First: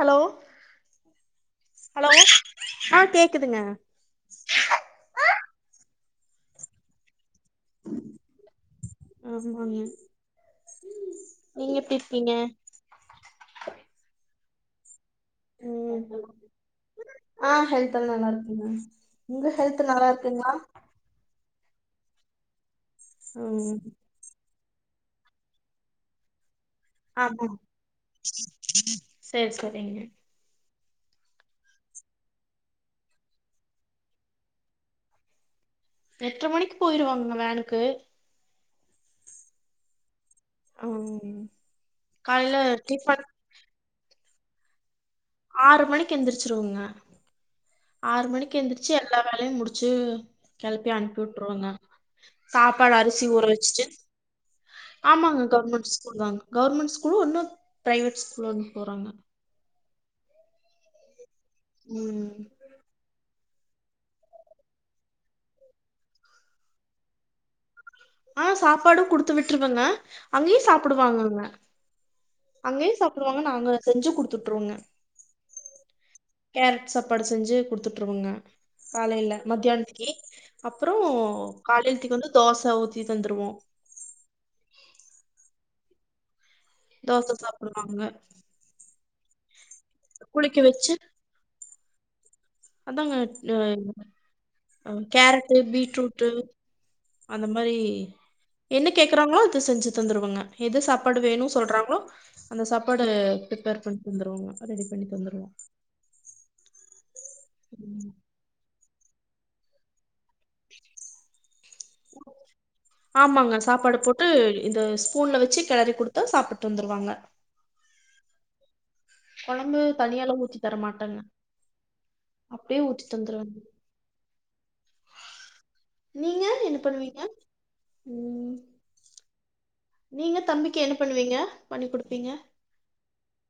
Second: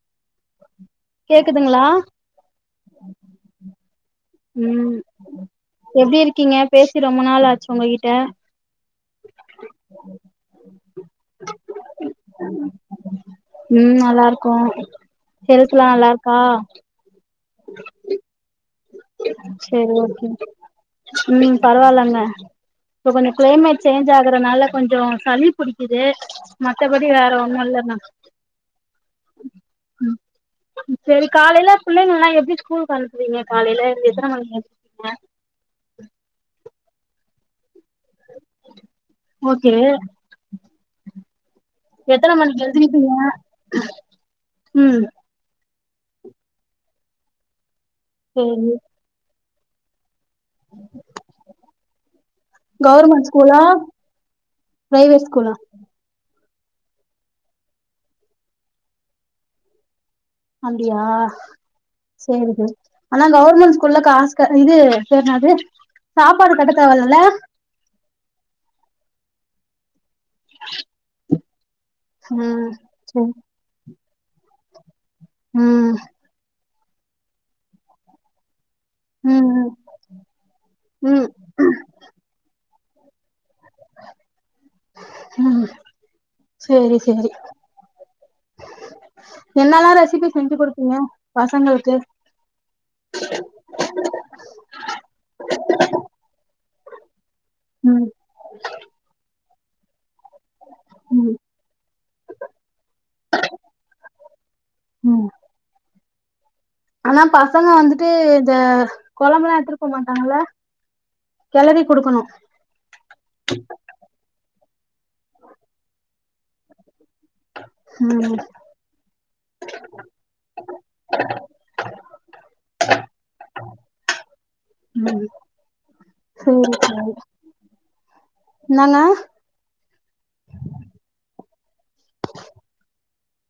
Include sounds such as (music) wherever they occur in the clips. Hello கேக்குதுங்களா hello ஆ கேக்குதுங்க உம் எப்டி இருக்கீங்க பேசி ரொம்ப நாளாச்சு ஒங்ககிட்ட ஆமாங்க உம் நீங்க எப்டி இருக்கீங்க உம் நல்லாருக்கோ ஹெல்த்லா ம் நல்லாருக்கா? ஆ ஹெல்த்லா நல்லாருக்குங்க உங்க ஹெல்த் நல்லாருக்குங்ளா? உம் பரவால்லங்க இப்ப கொஞ்சோ ம் கிளைமேட் சேஞ்ச் ஆ இருக்கறனால கொஞ்சோ சளி புடிக்கிது மத்தபடி வேற ஆமா ஒன்னுல்லங்க சேரி சேரிங்க சேரி காலைல புள்ளைங்கல்லா எப்டி ஸ்கூல்க்கு அனுப்புவீங்க காலையில எத்தனை மணிக்கி எட்ர மணிக்கு போயிருவாங்க வேனுக்கு ஓகே ம் எத்தன காலைல மணிக்கி எழ்துவிக்கி டிஃபன் ய ம் ஆறு மணிக் எந்திரிச்சுருவ்ங்க ஆறு மணிக்கி செரி எந்திர்ச்சி எல்லா வேலையு முடிச்சு கெள்ப்பி அன்ப் உட்ரோவங்க சாப்பாட் கவர்மெண்ட் அரிசி ஊற ஸ்கூலா வச்ட்டு பிரைவேட் ஆமாங்கு ஸ்கூலா கவ்ர்மண் ஸ்கூல் தாங்க கவ்ர்மண் ஸ்கூல் உன்னு ப்ரைவேட் ஸ்கூல ஒன்னு போறாங்க அப்டியா ம் சேரிகு ஆனா கவ்ர்மெண் ஸ்கூல்ல காஸ்க இது பேர் நாது சாப்பாடு கட்ட தேவல்லல ஆ சாப்பாடு குடுத்து விட்ருவங்க அங்கே சாப்டுவாங்கங்க ம் அங்கெய் சேரி சாப்டுவாங்க நாங்க செஞ்சு குடுத்துட்றோங்க அ கேரட் சாப்பாடு செஞ்சு குடுத்ததுட்ரோவுங்க காலைல ம் ம் மத்யான்த்திக்கி அப்றோ ம் காலேஜ்திக் வந்து தோச ஊத்தி தந்துருவோ உஉ தோச சாப்டுவாங்க என்னல்லா ரெசிபி செஞ்சு குளிக்க குடுப்பீங்க பசங்கள்க்கு அதாங்கட் நன் அ கேரட்டு பீட்ரூட்டு அந்த மாரி ம் என்ன கேக்குறாங்ளோ அத செஞ்சிட் தந்துருவுங்க எது சாப்பாடு ம் வேணு சொல்றாங்ளோ அந்த சாப்பாடு ப்ரிபேர் பண் தந்துருவோங்க அத் ரெடி பண்ணி ம் தந்துருவோ ஆனா பசங்க வந்துட்டு இத கொழம்புல்லா எடுத்துட்டு போவாட்டாங்கள ஆமாங்க சாப்பாடு போட் த்து இத ஸ்பூன்ல வச்சி கெளறி குடுத்தா சாப்பிட் வந்துருவாங்க ஹும் கொழம்பு தனியாலா ஊத்தி தரமாட்டேங்க அப்டியே ஊத்தி தந்துருவென் ம் நீங்க சேரி என்ன பண்ணுவீங்க ம் நாங்க நீங்கள தம்பிக்கி என்ன பண்ணுவீங்க பண்ணி் குடுப்பீங்க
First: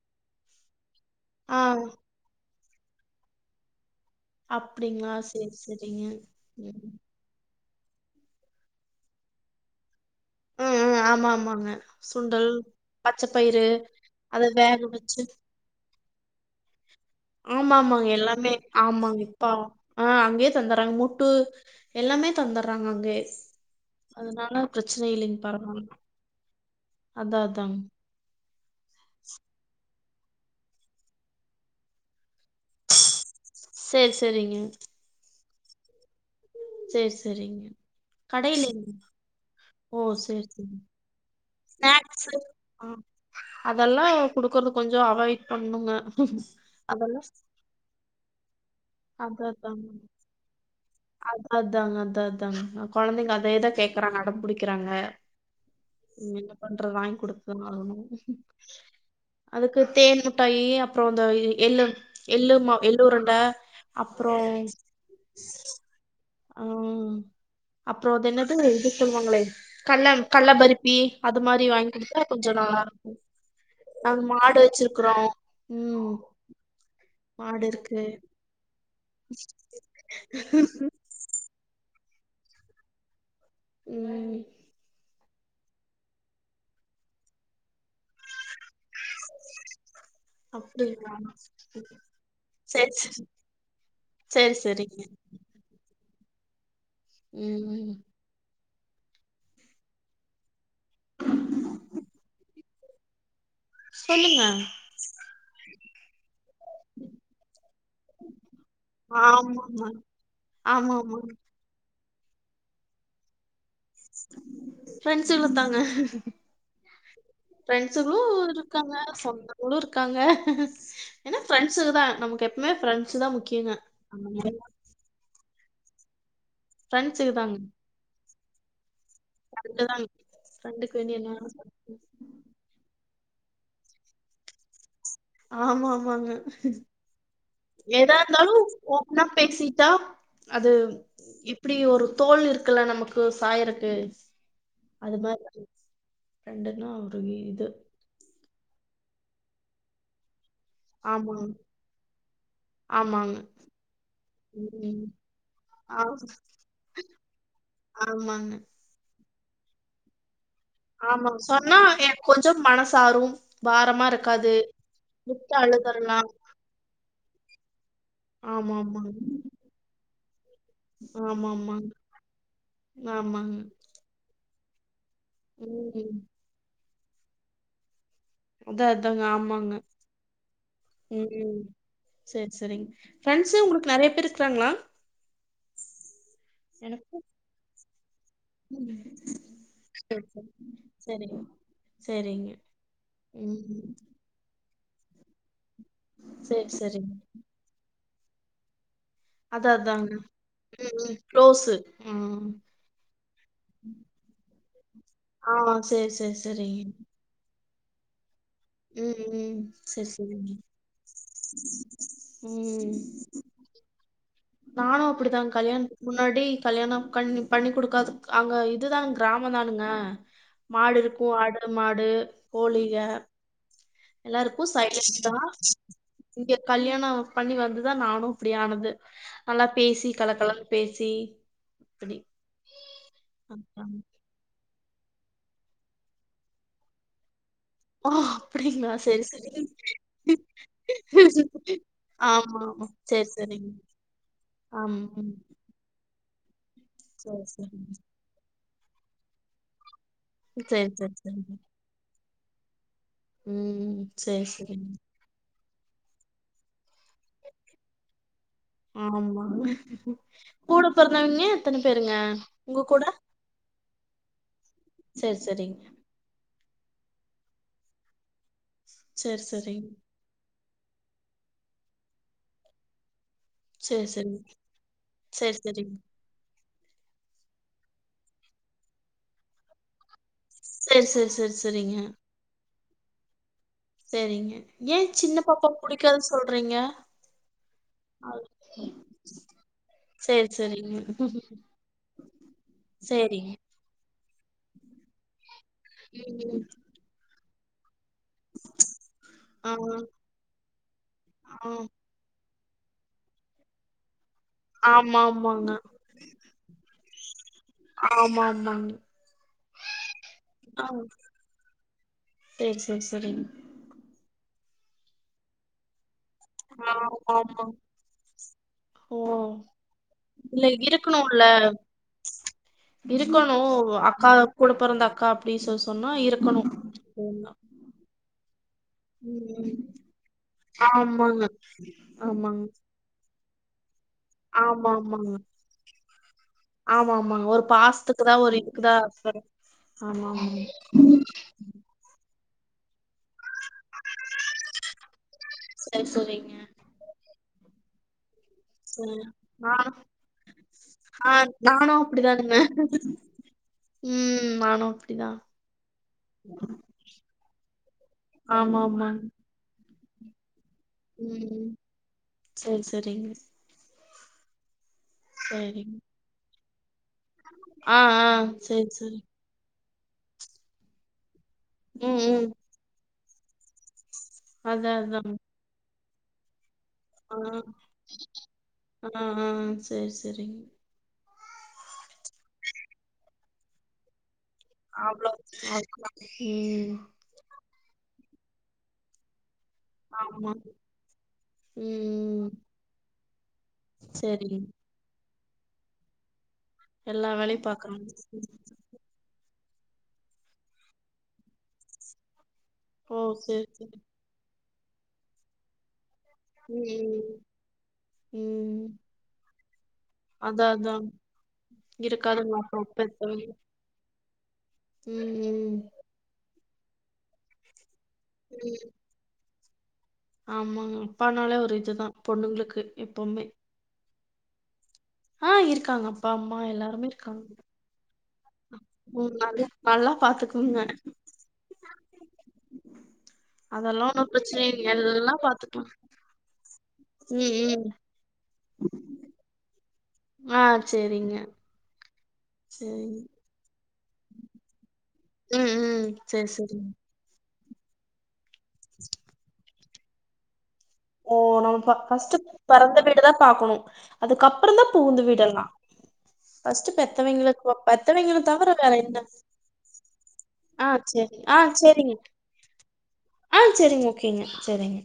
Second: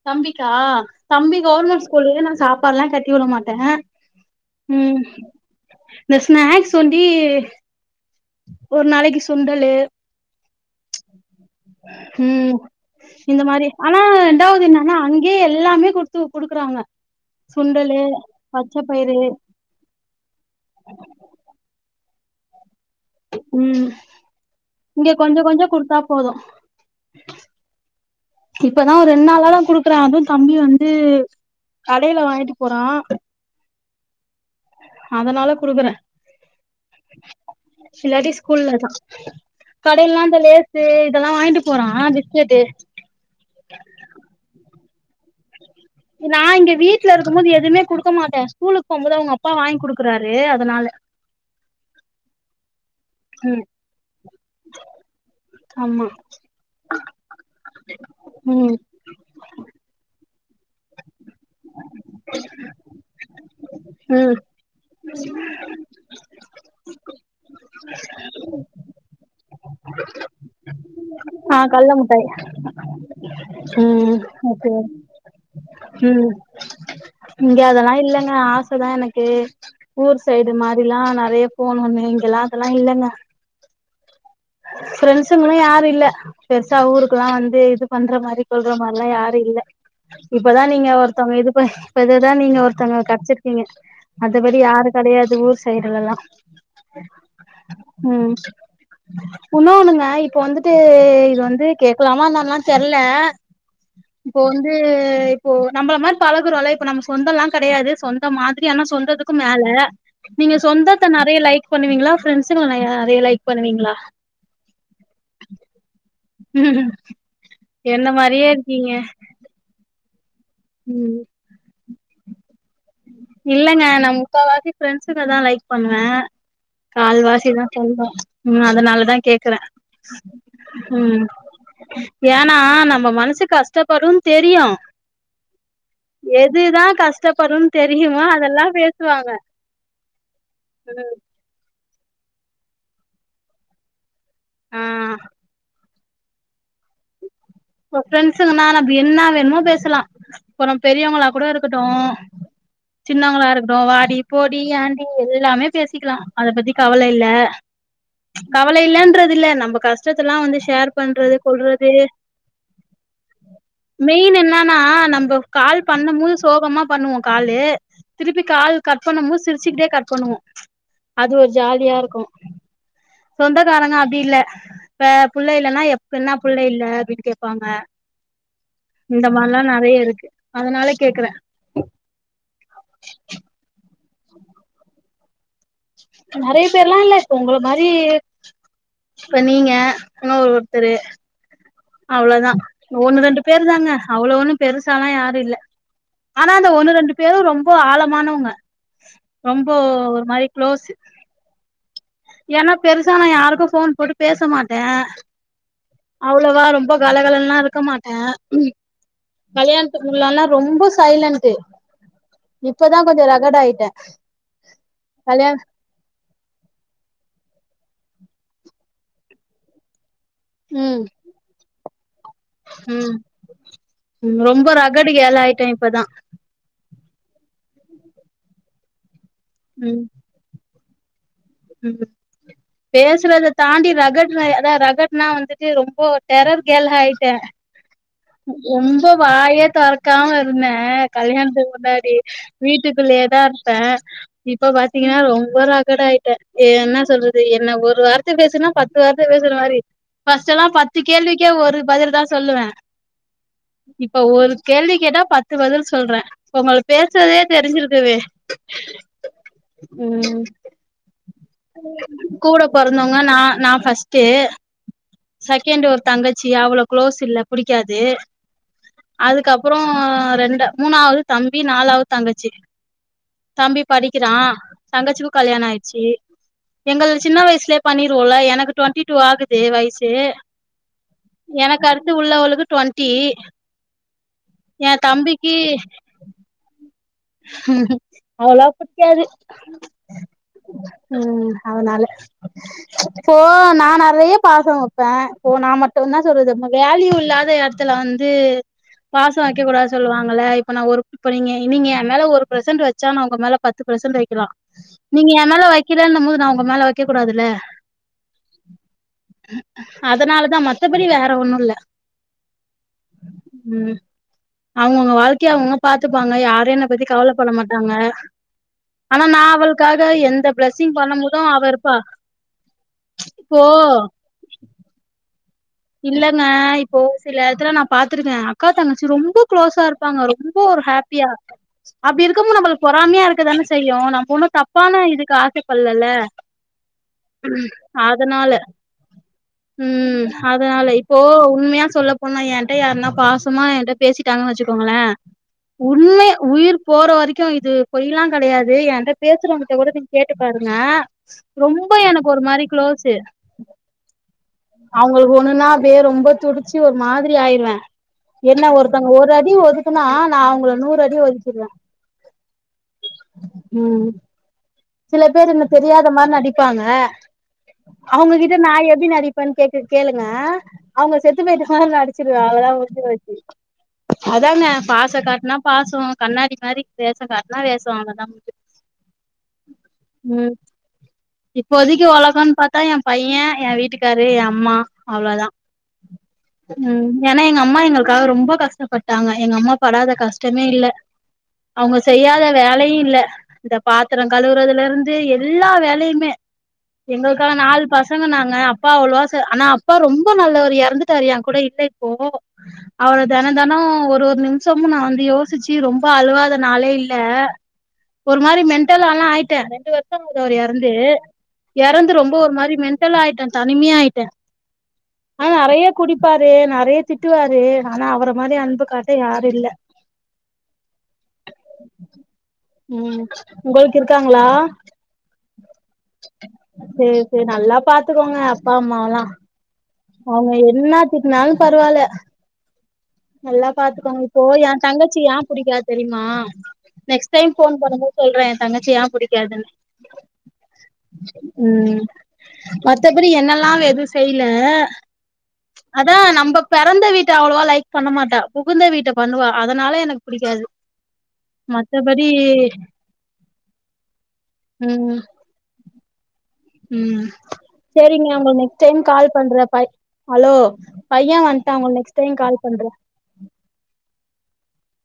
தம்பிக்கா தம்பி ஆ கவ்ர்மண் ஸ்கூல்லுயே நா சாப்பாட்ல்லா கட்டி விட மாட்டே ம்ஹு அப்படிங்களா சரி சரிங்க. இந்த ஸ்நாக்ஸ் ம். ஒண்டி ஒரு நாளைக்கு சுண்டலு ம் ம் ஆமா ஆமாங்க சுண்டல் ம் இந்த பச்சப்பயிறு மாரி ஆனா அத ரெண்டாவது என்னன்னா வேகவெச்சு அங்கயே எல்லாமே குடுத்து குடுக்குறாங்க ஆமா சுண்டலு ஆமாங்க எல்லாமே பச்ச பயிறு ஆமாங்க இப்பா ஆ அங்யே தந்துறாங் முட்டு எல்லாமே தந்துறாங் அங்கே அதனால ப்ரத் இங்கே கொஞ்சு கொஞ்சு குடுத்தா போது அத்தா அதா இப்பதா ஒ ரெண் நாளாதா குடுக்றே அது தம்பி வந்து கடைய்ல வாங்கிட்டு போறா செர் செரிங்க அதனால குடுக்குறே சரி, சரிங்க. இல்லாட்டி ஸ்கூல்லதா கடையிலயா? கடைய்லா இந்த லேசு இதெல்லா வாய்ன்ட்டு ஆம் அதல்லா குடுக்குற்து கொஞ்சோ அவாய்ட் பண்ணுங்க நான் இங்கே வீட்ல அதெல்லாம் இருக்கும் போத் எதுமே குடுக்க மாட்டே ஸ்கூலுக் போம்போது அவ்ங் அப்பா வாய்ன் குடுக்குறாரு அதனால அத் அத்தாங்க அத்தா அத்தாங்க நா கொழந்தைங்க ம் அதேதா கேக்குறாங்க அடம் புடிக்கிறாங்க ஆமா உ என்ன பண்ற வாய் குடுத் தன ஆகனு ம் அதுக்கு தேன் முட்டாய்யி அப்றோ இந்த எள்ளு எள்ளு மாவு எள்ளுரண்ட ம் அப்றோ ஆ அப்றோ அது என்னது இது சொல்லுவாங்களே கல்லம் கல்ல பருப்பி அது ஆ மாரி கல்ல வாங்கிகுடுத்தா முட்டாய் கொஞ்சோ நல்லா இருக்கு ம் நாங் மாடு ஓகே வச்சிருக்கறோ ம் இங்க அதெல்லா இருக்கு இல்லங்க ஆச தா எனக்கு ஊர் சைடு மா ரி எல்லா நெறையா ஃபோன் ஒண்ணு இங்கெல்லா அதெல்லா இல்லங்க ம் ஃப்ரெண்சுங்களு யாரு இல்ல பெருசா ஊருக்குல்லா வந்து இது பண்ற மாரி கொல்ற மாரிலா யாரு இல்ல இப்பதா நீங்க அப்டிங்களா ஒருத்தவங்க இதுப்ப இப்ப இதுதா நீங்க சேரி ஒருத்தவங்க சேரி கெட்ச்சிருக்கீங்க சேரி மத்தபடி யாரு சேரிங்க கெடையாது ஊர் சைடுலயெல்லா ம் ம் உண்ணோனுங்க இப்ப வந்துட்டு இது வந்து கேக்கலாமா என்னானுலா தெரியல சொல்லுங்க த இப்போ நம்மள மாரி பழகுறோல்ல இப்ப நம்ம சொந்தோல்லா கெடையாது சொந்த மாரி ஆனா சொந்ததுக்கு மேல ஆமாமா நீங்க சொந்தத்த ஆமாமா நெறையா லைக் பண்ணுவீங்களா ஃப்ரெண்டஸுங்கள நெறையா லைக் பண்ணுவீங்களா ப்ரெண்ட்சுங்கள தாங்க என்ன ப்ரெண்ட்ஸுகளு மாரியே இருக்கீங்க இருக்காங்க சொந்த ளு இருக்காங்க ம் ஏனா ப்ரெண்ட்சுக்கு தா நமக்கு எப் பவுமே ஃப்ரெண்ட்ஸ் தா முக்கியேங்க ப்ரெண்ட்சுங்க தா லைக் பண்ணுவே ஃப்ரெண்ட்ஸுக கால்வாசிதா சொந்தோ ம் அதனாலதா கே அதுதான் ப்ரெண்டுக்கு வேண்டிய என்ன ஏனா நம்ம மனசு கஷ்டப்படும்னு தெரியு ஆமா ஆமாங்க எதுதா கஷ்டப்படுன் எதா தெரியுமோ இருந்தாலு அதெல்லா ஓப்னா பேசுவாங்க பேசிட்டா அது இப்டி ஒரு தோல் இருக்குல்ல நமக்கு சாயறக்கு ஆ அது மாரி தா ஃப்ரெண்டுனா ஒரு இது இப்ப ப்ரெண்ட்சுங்கனா நம்ம என்ன வேணுமோ பேசலா இப்ப நம்ம பெரியவங்களா கூட ஆமாங்க. இருக்கட்டு ஆமாங்க. சின்னவங்களா இருக்கட்டு வாடி போடி ம். ஆண்டி எல்லாமே ஆ பேசிக்கலா அத பத்தி கவல இல்ல ஆமாங்க. கவல இல்லன்றது இல்ல நம்ம கஷ்டத்தயெல்லா வந்து ஷேர் ஆமா. பண்றது சொன்னா கொல்றது எனக்கு கொஞ்சம் மனசாரும் பாரமா மெயினு இருக்காது. என்னனா நம்ம விட்டு கால் பண்ணும் அழுதரலாம். போது சோகமா பண்ணுவோ காலு திருப்பி கால் கட் ஆமாமாங்க. பண்ணும்போது சிரிச்சிகிட்டே கட் பண்ணுவோ அது ஒரு ஆமாமாங்க. ஜாலியாயிருக்கு ஆமாங்க. ஆமாங்க சொந்தக்காரங்க அப்டி இல்ல இப்ப புள்ள இல்லனா எப் ம். என்ன புள்ள இல்ல அப்டின்னு கேப்பாங்க அதான் அதாங்க. இந்த மாரிலா ஆமாங்க. நெறையா இருக்கு அதனால கேக்குறே சேரி சேரிங்க ஃப்ரெண்ட்ஸு உங்களுக்கு நெறையா பேரு இருக்கிறாங்களா நெறையா பேர்லா இல்ல எனக்கு உங்கள மாரி ம் இப்ப நீங்க செரி இன்னோ செரி ஒருத்தரு செரிங் அவ்ளோதா ஒன்னு ரெண்டு பேரு தாங்க அவ்வளோ ஒன்னு பெருசாலா யாரு இல்ல ஆனா சரி, அந்த ஒன்னு சரிங்க. ரெண்டு பேரு ரொம்போ ஆழமானவங்க ரொம்ப ஒரு மாரி க்ளோஸு க்லோஸு ஏனா பெருசா நா யாருக்கு ஃபோன் போட்டு பேச மாட்டே ஆ சரி, சரி, அவ்வளவா சரிங்க. ரொம்ப கலகலன்ல்லா இருக்க மாட்டேன் உம் உம் கல்யாணத்துக்குல்லாம்னா ரொம்ப சைலன்ட் இப்பதான் கொஞ்சம் ரகட் ஆயிட்டேன் நானும் அப்படிதான்க்கா கல்யாண்த்கு முன்னாடி கல்யாணோ கண் பண்ணி குடுக்காது அங்க இதுதா கெராமோ தானுங்க மாடு ம் இருக்கூ ஆடு மாடு கோழிக ம் ம் எல்லாயிருக்கு ரொம்ப ரகடு சைலன்டா கேர்ள் ஆயிட்டே இப்பதா இங்க கல்யாணோ பண்ணி வந்துதா நானு இப்டி ஆனது நல்லா பேசி கல கலன் பேசி உம் இப்டி பேசுறத தாண்டி ரகட்னா அதா ரகட்னா வந்துட்டு ரொம்போ டேரர் கேள் ஆயிட்டே ஆ அப்டிங்களா ரொம்போ செரி செரி வாய தொறக்காம இருந்தே கல்யாண்த்துக்கு முன்னா டி ஆமா ஆமா செரி வீட்டுக்குள்ளேயேதா செரிங்க இர்ப்ப இப்போ ஆமா பாத்தீங்ன்னா ம் ரொம்போ ரகடா ஆயிட்டே ஏ என்ன சொல்றது செரி என்ன செரிங்க ஒரு வார்த்த பேசுனா பத்து வார்த்த பேசுறமாரி ஃபஸ்ட் எல்லா செரி பத்து செரி செரிங்க கேள்விக்கே ஒரு பதில் தா சொல்லுவே ம் இப்ப செரி ஒரு செரிங்க கேள்வி கேட்டா பத்து பதில் சொல்றே உங்கள பேசுற்தே தெரிஞ்சிருக்குமே ஆமா கூட பொறந்தவைங்க எத்தன பேருங்க உங்க கூட நா நா ஃபஸ்ட் ட்டு சேரி சேரிங்க செகண்ட்டு ஒரு தங்கச்சி அவ்ளோ குளோஸ் இல்ல புடிக்காது சேரி அதுக்கப்றோ சேரிங்க ரெண்டு மூனாவ்து தம்பி நாலாவ்து தங்கச்சி தம்பி சேரி படிக்கிறா சேரிங்க தங்கச்சிக்கு சேரி கல்யாணோ சேரிங்க ஆயிச்சி எங்கள் சின்ன வயசுலயே பண்ணிருவோல எனக்கு டுவெண்ட்டி டூ ஆகுது வயசு சேர் சேர் சரி எனக்கு செரிங்க அடுத்து உள்ளவளுக்கு டுவென்டி செரிங்க ஏ சின்ன பாப்பாக் புடிக்காது சொல்றீங்க அது அவ்ளோ புடிக்காது சேரி சேரிங்க உம் அதனால இப்போ சேரிங்க நா நெறைய பாசோ வேப்பே இப்போ நா மட்டு நா சொல்றது ம் (unintelligible) வேலியு இல்லாத எத் த்துல வந்து பாசோ வெக்க ஆ கூடாது சொல்வாங்கல இப்ப நா ஒரு இப்ப நீங்க ஆ நீங்க என்மேல ஒரு பிரசன்ட் வச்சா நா உங்க மேல பத்து பிரசன்ட் வெக்லா ஆமா நீங்க எ மேல ஆமாங்க வக்கலன்னும்போது நா உங்க மேல வக்க கூடாதுல ஆமா ஆமாங்க அதனாலதா மத்தபடி வேற ஒண்ணுல்ல சேர் சேர் சரி அவுங்கவுங்க வாழ்க்கய அவுங்க பாத்துப்பாங்க யாரு என்ன ஆ பத்தி ஆமா ஆமா கவலப்படமாட்டாங்க ஓ ஆனா நா அவளுக்காக எந்த இல்ல பிளஸ்ஸிங் பண்ணும் போது அவ இருக்கணும்ல இருப்பா இருக்கணு இப்போ அக்கா கூட பொறந்த அக்கா அப்டி சொ சொன்னா இல்லங்க இருக்கணு இப்போ சில எடத்துல நா பாத்துருக்கே அக்கா தங் ரொம்ப ம் குளோஸா இருப்பாங்க ரொம்ப ஒரு ஹேப்பியா ஆமாங்க அப்டி இருக்கப்போ ஆமாங்க நம்மளுக் காமியா இருக்கதானே செய்யு நம்ப ஒண்ணு ஆமா தப்பான ஆமாங்க இதுக்கு ஆசைப்பல்லள ஆமா ஆமா ஒரு பாசத்துக்கு தா ஒரு இதுக்குதா ஹஸ்பண்ட் ம் ஆமா ஆமாங்க அதனால இப்போ உண்மயா சொல்ல என்ட்ட யார்னா பாசமா என்ட்ட பேசிட்டாங்க வெச்சுக்கோங்ளே சரி உண்மய சரிங்க உயிர் போற வரைக்கு இது பொய்ல்லா கெடயாத் இது என்ட சரி ஆ பேசுறவங்கிட்ட கூட நீங்க கேட்டு பாருங்க ஆ நானு ரொம்போ எனக்கு ஒரு அப்டிதானுங்க மாரி குளோஸூ ம் நானு அப்டிதா அவுங்களுக்கு ஒண்ணுனா அப்டே ரொம்போ துடிச்சு ஒரு மாதிரி ஆயிருவே என்ன ஆமா ஒருத்தங்க ஆமாங்க ஒரு அடி ஒது குன்னா நா அவங்கள நூறு அடி ஒதுக்கிருவே ம் சரி சரிங்க ம் சில பேர் என்ன சரிங்க தெரியாத மாரி நடிப்பாங்க ஆ ஆ அவுங்ககிட்ட நா சரி எப்டி சரி நடிப் எப்பன் கேட்டு கேளுங்க அவுங்க செத்து போயிட்ட மாரி ம் நடிச்சிருவே ம் அவ்ளோதா முடிஞ்சி போச்சு அதாங்க அதா பாசோ அதாங்க காட்னா பாசோ கண்ணாடி மாரி வேசோ ஆ காட்னா வேசோ அவ்ளோதா ஆ ஆ சரி ம் சரிங்க இப்போதிக்கு ஒலகோன் பாத்தா எ பய்ய எ வீட்டுக்காரு எ அம்மா அவ்ளோ அவ்ளோதா அவ்ளோதான் ம் ஏன்னா எங்க அம்மா எங்களுக்காக ரொம்போ கஷ்டப்பட்டாங்க எங்க அம்மா படாத ஆமா. கஷ்டமே இல்ல அவுங்க செய்யாத ம் வேலையுயில்ல இந்த பாத்ரோ சரிங்க துல இர்ந்து எல்லா வேலையுமே எல்லா எங்களுக்காக வேலையு நாலு பாக்குறாங்க பசங்க நாங்க அப்பா அவ்வளவா செ ஆனா அப்பா ரொம்ப நல்லவரு யரந்துட்டாரு யன்கூட இல்ல இப்போ ஓ அவர சரி தெனந்தெனோ சரி ஒரு ஒரு நிம்ஷமு நா வந்து யோஷிச்சி ரொம்ப அழுவாத நாளே இல்ல ம் ஒரு ம் மாரி ம் மென்டலாலா ஆயிட்டே (unintelligible) அவரு அதா யறந்து அதா யறந்து ரொம்ப ஒரு இருக்காதுங்க மாரி அப்ப அப்ப மென்டலா இருக்கவங்க ஆயிட்டே தனிமையா ஆயிட்டே ம் ஆனா ம் நறைய குடிப்பாரு நறைய திட்டுவாரு ஆனா அவர மாரி அன்பு ம். காட் ட யாரு இல்ல ஆமாங்க அப்பானாலே ஒரு இதுதா பொண்ணுங்ளுக்கு ம் எப்போமே உங்களுக்கு இருக்காங்களா இருக்காங்க அப்பா அம்மா செரி செரி நல்லா பா த்துகோங்க மூனு நாளு அவுங்க என்னாத்திட்னாலு பருவால்ல நல்லா அதெல்லா பாத்துக்கோங்க ஒன்னு இப்போ பிரச்சன ஏன் இல்ல தங்கச்சி எல்லா ஏன் புடிக்காது பாத்துக்கலா தெரியுமா நெக்ஸ்ட் டைம் ம் ஃபோன் ம் பண்ணுபோது சொல்றே என் தங்கச்சி ஏன் புடிக்காதுனு ஆஹ் செரிங்க ம் மத்தபடி என்னல்லாம் எதும் செய்ல ம், ம். அதா சரி, நம்ப சரிங்க. பெறந்த வீட்ட அவ்ளோவா லைக் பண்ணமாட்டா புகுந்த வீட்ட பண்ணுவா அதனால எனக் பிடிக்காது ஓ நம்ம ஃபர்ஸ்ட் பெறந்த வீட தா பாக்கணு அதுக்கப்றந்தா ம் புகுந்து வீட எல்லா ம் செரிங்களா பெத்தவைங்கள உங்கள தவிர நெக்ஸ்ட் வேற டைம் என்ன கால் பண்றே பாய் ஹலோ ஆ சரி. பையே வன்ட்டா உங்கள நெக்ஸ்ட் டைம் கால் பண்றே ஆஹ் செரிங்க ஓகேங்க செரிங்க